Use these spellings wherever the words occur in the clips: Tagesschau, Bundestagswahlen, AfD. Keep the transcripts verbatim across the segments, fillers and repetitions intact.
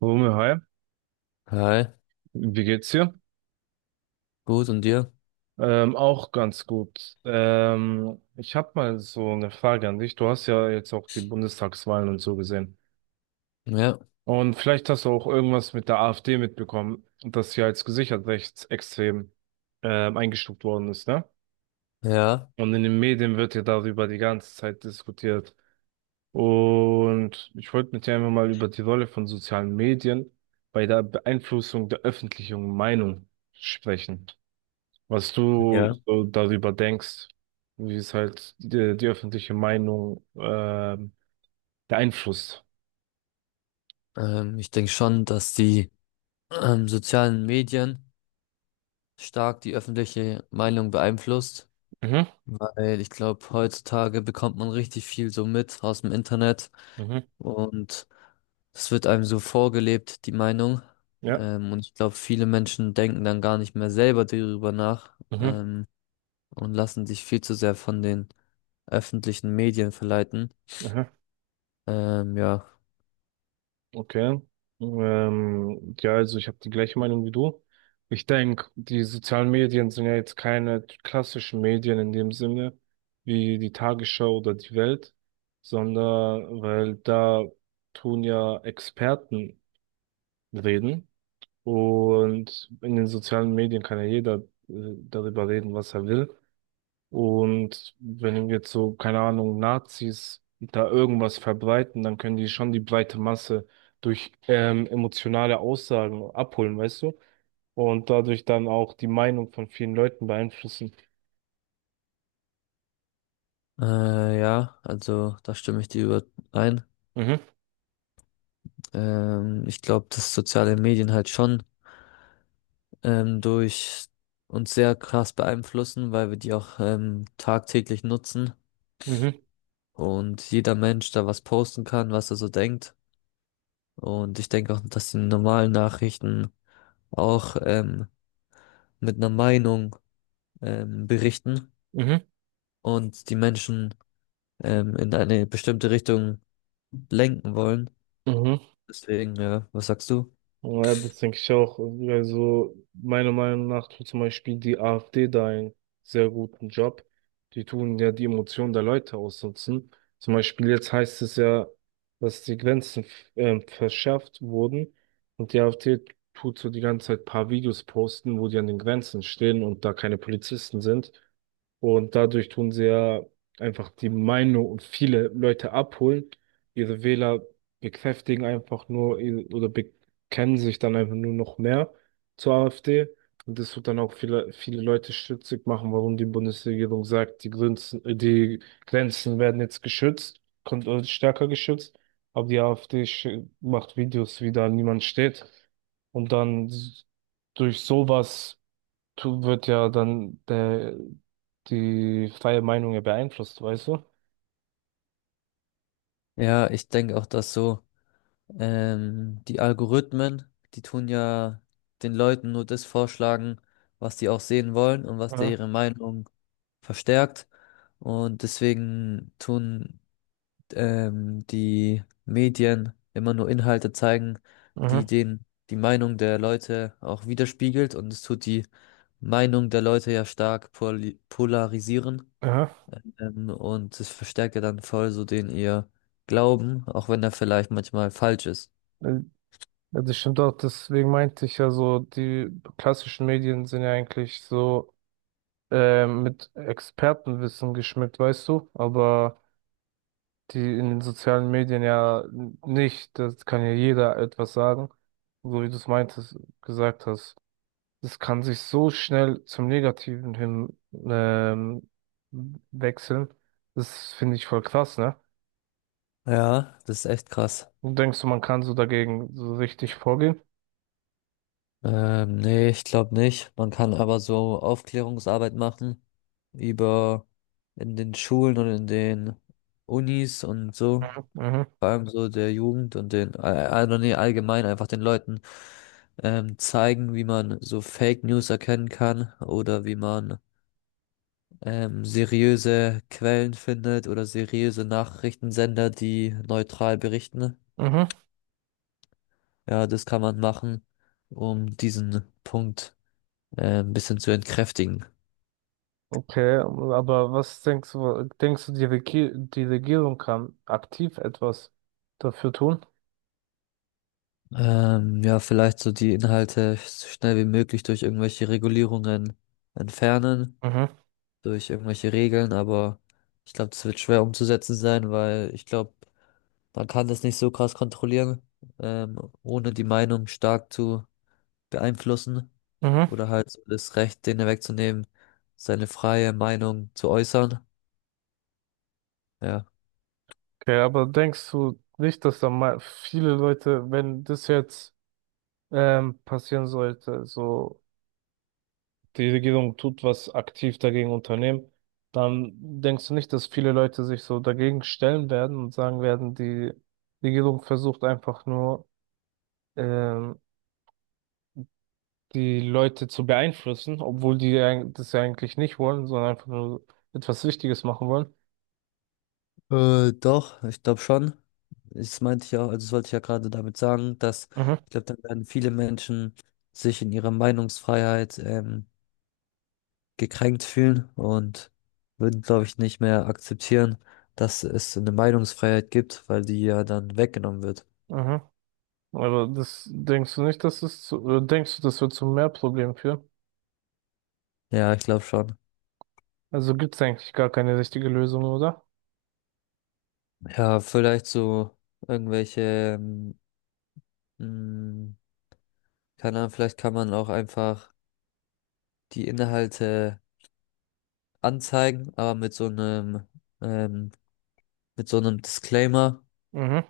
Wumme, hi, Hi, wie geht's dir? gut und dir? Ähm, auch ganz gut. Ähm, ich habe mal so eine Frage an dich. Du hast ja jetzt auch die Bundestagswahlen und so gesehen. Ja, Und vielleicht hast du auch irgendwas mit der A F D mitbekommen, dass sie als gesichert rechtsextrem ähm, eingestuft worden ist, ne? ja, Und in den Medien wird ja darüber die ganze Zeit diskutiert. Und ich wollte mit dir einfach mal über die Rolle von sozialen Medien bei der Beeinflussung der öffentlichen Meinung sprechen, was du Ja. so darüber denkst, wie es halt die, die öffentliche Meinung ähm, beeinflusst. Ähm, ich denke schon, dass die ähm, sozialen Medien stark die öffentliche Meinung beeinflusst, Mhm, weil ich glaube, heutzutage bekommt man richtig viel so mit aus dem Internet mhm, und es wird einem so vorgelebt, die Meinung. ja, Ähm, und ich glaube, viele Menschen denken dann gar nicht mehr selber darüber nach, mhm, ähm, und lassen sich viel zu sehr von den öffentlichen Medien verleiten. aha, Ähm, ja. okay. Ähm, ja, also ich habe die gleiche Meinung wie du. Ich denke, die sozialen Medien sind ja jetzt keine klassischen Medien in dem Sinne, wie die Tagesschau oder die Welt, sondern weil da tun ja Experten reden. Und in den sozialen Medien kann ja jeder äh, darüber reden, was er will. Und wenn jetzt so, keine Ahnung, Nazis da irgendwas verbreiten, dann können die schon die breite Masse durch ähm, emotionale Aussagen abholen, weißt du? Und dadurch dann auch die Meinung von vielen Leuten beeinflussen. Äh, ja, also da stimme ich dir überein. Mhm, Ähm, ich glaube, dass soziale Medien halt schon ähm, durch uns sehr krass beeinflussen, weil wir die auch ähm, tagtäglich nutzen mhm, und jeder Mensch da was posten kann, was er so denkt. Und ich denke auch, dass die normalen Nachrichten auch ähm, mit einer Meinung ähm, berichten mhm, und die Menschen ähm, in eine bestimmte Richtung lenken wollen. mhm. Deswegen, ja, was sagst du? Ja, das denke ich auch. Also meiner Meinung nach tut zum Beispiel die A F D da einen sehr guten Job. Die tun ja die Emotionen der Leute ausnutzen. Zum Beispiel jetzt heißt es ja, dass die Grenzen ähm, verschärft wurden und die AfD tut so die ganze Zeit ein paar Videos posten, wo die an den Grenzen stehen und da keine Polizisten sind. Und dadurch tun sie ja einfach die Meinung und viele Leute abholen, ihre Wähler bekräftigen einfach nur ihr- oder be kennen sich dann einfach nur noch mehr zur A F D. Und das wird dann auch viele, viele Leute stutzig machen, warum die Bundesregierung sagt, die Grenzen, äh, die Grenzen werden jetzt geschützt, kommt äh, stärker geschützt. Aber die A F D sch- macht Videos, wie da niemand steht. Und dann s- durch sowas tu- wird ja dann der, die freie Meinung ja beeinflusst, weißt du? Ja, ich denke auch, dass so ähm, die Algorithmen, die tun ja den Leuten nur das vorschlagen, was die auch sehen wollen und was der Aha, ihre Meinung verstärkt. Und deswegen tun ähm, die Medien immer nur Inhalte zeigen, die aha, den, die Meinung der Leute auch widerspiegelt. Und es tut die Meinung der Leute ja stark poli- polarisieren. aha. Ähm, und es verstärkt ja dann voll so den ihr Glauben, auch wenn er vielleicht manchmal falsch ist. Ja, das stimmt auch, deswegen meinte ich ja so, die klassischen Medien sind ja eigentlich so ähm, mit Expertenwissen geschmückt, weißt du, aber die in den sozialen Medien ja n- nicht, das kann ja jeder etwas sagen, so wie du es meintest, gesagt hast. Das kann sich so schnell zum Negativen hin ähm, wechseln. Das finde ich voll krass, ne? Ja, das ist echt krass. Und denkst du, man kann so dagegen so richtig vorgehen? Ähm, nee, ich glaube nicht. Man kann aber so Aufklärungsarbeit machen über in den Schulen und in den Unis und so. Mhm. Vor allem so der Jugend und den, also äh, nee, allgemein einfach den Leuten ähm, zeigen, wie man so Fake News erkennen kann oder wie man ähm, seriöse Quellen findet oder seriöse Nachrichtensender, die neutral berichten. Mhm. Ja, das kann man machen, um diesen Punkt äh, ein bisschen zu entkräftigen. Okay, aber was denkst du, denkst du, die Regi- die Regierung kann aktiv etwas dafür tun? Ähm, ja, vielleicht so die Inhalte so schnell wie möglich durch irgendwelche Regulierungen entfernen, Mhm. durch irgendwelche Regeln, aber ich glaube, das wird schwer umzusetzen sein, weil ich glaube, man kann das nicht so krass kontrollieren, ähm, ohne die Meinung stark zu beeinflussen Mhm. oder halt so das Recht, denen wegzunehmen, seine freie Meinung zu äußern. Ja. Okay, aber denkst du nicht, dass da mal viele Leute, wenn das jetzt ähm, passieren sollte, so die Regierung tut was aktiv dagegen unternehmen, dann denkst du nicht, dass viele Leute sich so dagegen stellen werden und sagen werden, die Regierung versucht einfach nur ähm, die Leute zu beeinflussen, obwohl die ja das ja eigentlich nicht wollen, sondern einfach nur etwas Wichtiges machen wollen. Äh, doch, ich glaube schon. Das meinte ich ja, also das wollte ich ja gerade damit sagen, dass Mhm, ich glaube, dann werden viele Menschen sich in ihrer Meinungsfreiheit ähm, gekränkt fühlen und würden, glaube ich, nicht mehr akzeptieren, dass es so eine Meinungsfreiheit gibt, weil die ja dann weggenommen wird. mhm. Aber das denkst du nicht, dass es zu, oder denkst du, das wird zu mehr Problemen führen? Ja, ich glaube schon. Also gibt es eigentlich gar keine richtige Lösung, oder? Ja, vielleicht so irgendwelche ähm, keine Ahnung, vielleicht kann man auch einfach die Inhalte anzeigen, aber mit so einem, ähm, mit so einem Disclaimer. Mhm.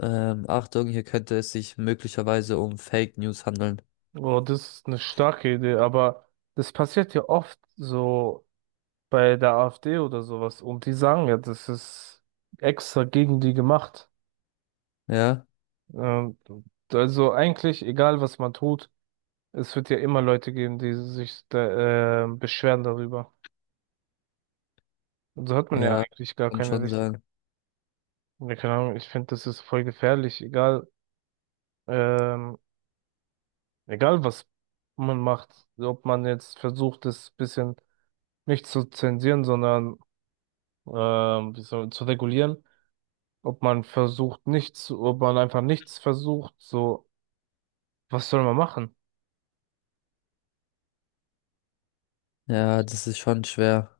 Ähm, Achtung, hier könnte es sich möglicherweise um Fake News handeln. Oh, das ist eine starke Idee, aber das passiert ja oft so bei der A F D oder sowas. Und die sagen ja, das ist extra gegen die gemacht. Ja, Ähm, also eigentlich, egal was man tut, es wird ja immer Leute geben, die sich da, äh, beschweren darüber. Und so hat man ja ja, eigentlich gar und keine schon richtige, sagen. ja, keine Ahnung, ich finde, das ist voll gefährlich, egal, ähm, egal was man macht, ob man jetzt versucht, das bisschen nicht zu zensieren, sondern ähm, wie soll, zu regulieren, ob man versucht nichts, ob man einfach nichts versucht, so. Was soll man machen? Ja, das ist schon schwer,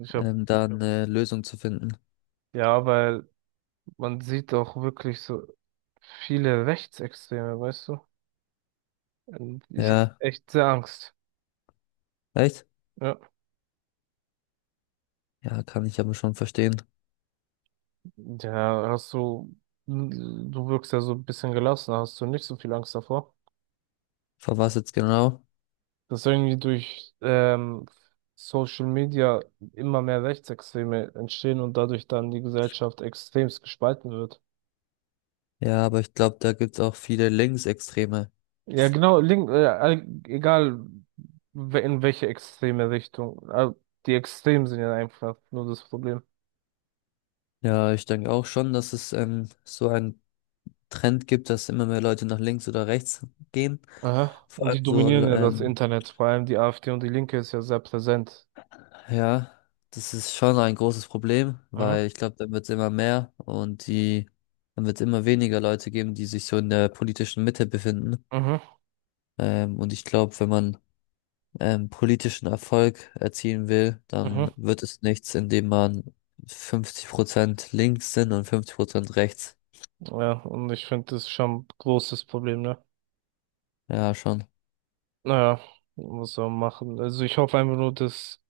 Ich hab, ähm, da eine Lösung zu finden. ja, weil man sieht auch wirklich so viele Rechtsextreme, weißt du? Und ich habe Ja, echt sehr Angst. echt? Ja. Ja, kann ich aber schon verstehen. Ja, hast du, hm, du wirkst ja so ein bisschen gelassen, hast du nicht so viel Angst davor, Vor was jetzt genau? dass irgendwie durch ähm, Social Media immer mehr Rechtsextreme entstehen und dadurch dann die Gesellschaft extremst gespalten wird. Ja, aber ich glaube, da gibt's auch viele Linksextreme. Ja, genau, link, äh, all- egal we- in welche extreme Richtung. Äh, Die Extremen sind ja einfach nur das Problem. Ja, ich denke auch schon, dass es ähm, so ein Trend gibt, dass immer mehr Leute nach links oder rechts gehen. Aha. Vor Und allem die so, dominieren Mhm. ja das ähm, Internet, vor allem die A F D und die Linke ist ja sehr präsent. ja, das ist schon ein großes Problem, Mhm. weil ich glaube, dann wird es immer mehr und die, dann wird es immer weniger Leute geben, die sich so in der politischen Mitte befinden. Mhm. Ähm, und ich glaube, wenn man ähm, politischen Erfolg erzielen will, dann Mhm. wird es nichts, indem man fünfzig Prozent links sind und fünfzig Prozent rechts. Ja, und ich finde, das ist schon ein großes Problem, ne? Ja, schon. Naja, muss man machen. Also ich hoffe einfach nur, dass,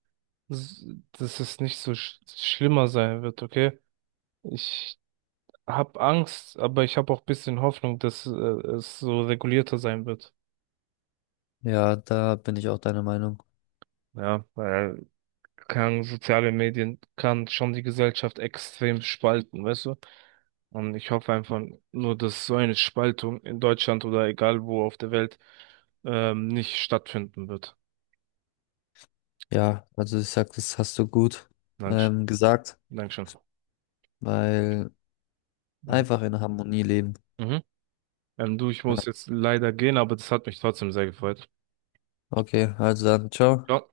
dass es nicht so sch schlimmer sein wird, okay? Ich habe Angst, aber ich habe auch ein bisschen Hoffnung, dass äh, es so regulierter sein wird. Ja, da bin ich auch deiner Meinung. Ja, weil kann, soziale Medien kann schon die Gesellschaft extrem spalten, weißt du? Und ich hoffe einfach nur, dass so eine Spaltung in Deutschland oder egal wo auf der Welt ähm, nicht stattfinden wird. Ja, also ich sag, das hast du gut Dankeschön. ähm, gesagt, Dankeschön. weil Mhm. einfach in Harmonie leben. Mhm. Ähm, du, ich muss jetzt leider gehen, aber das hat mich trotzdem sehr gefreut. Okay, also dann, ciao. Ciao.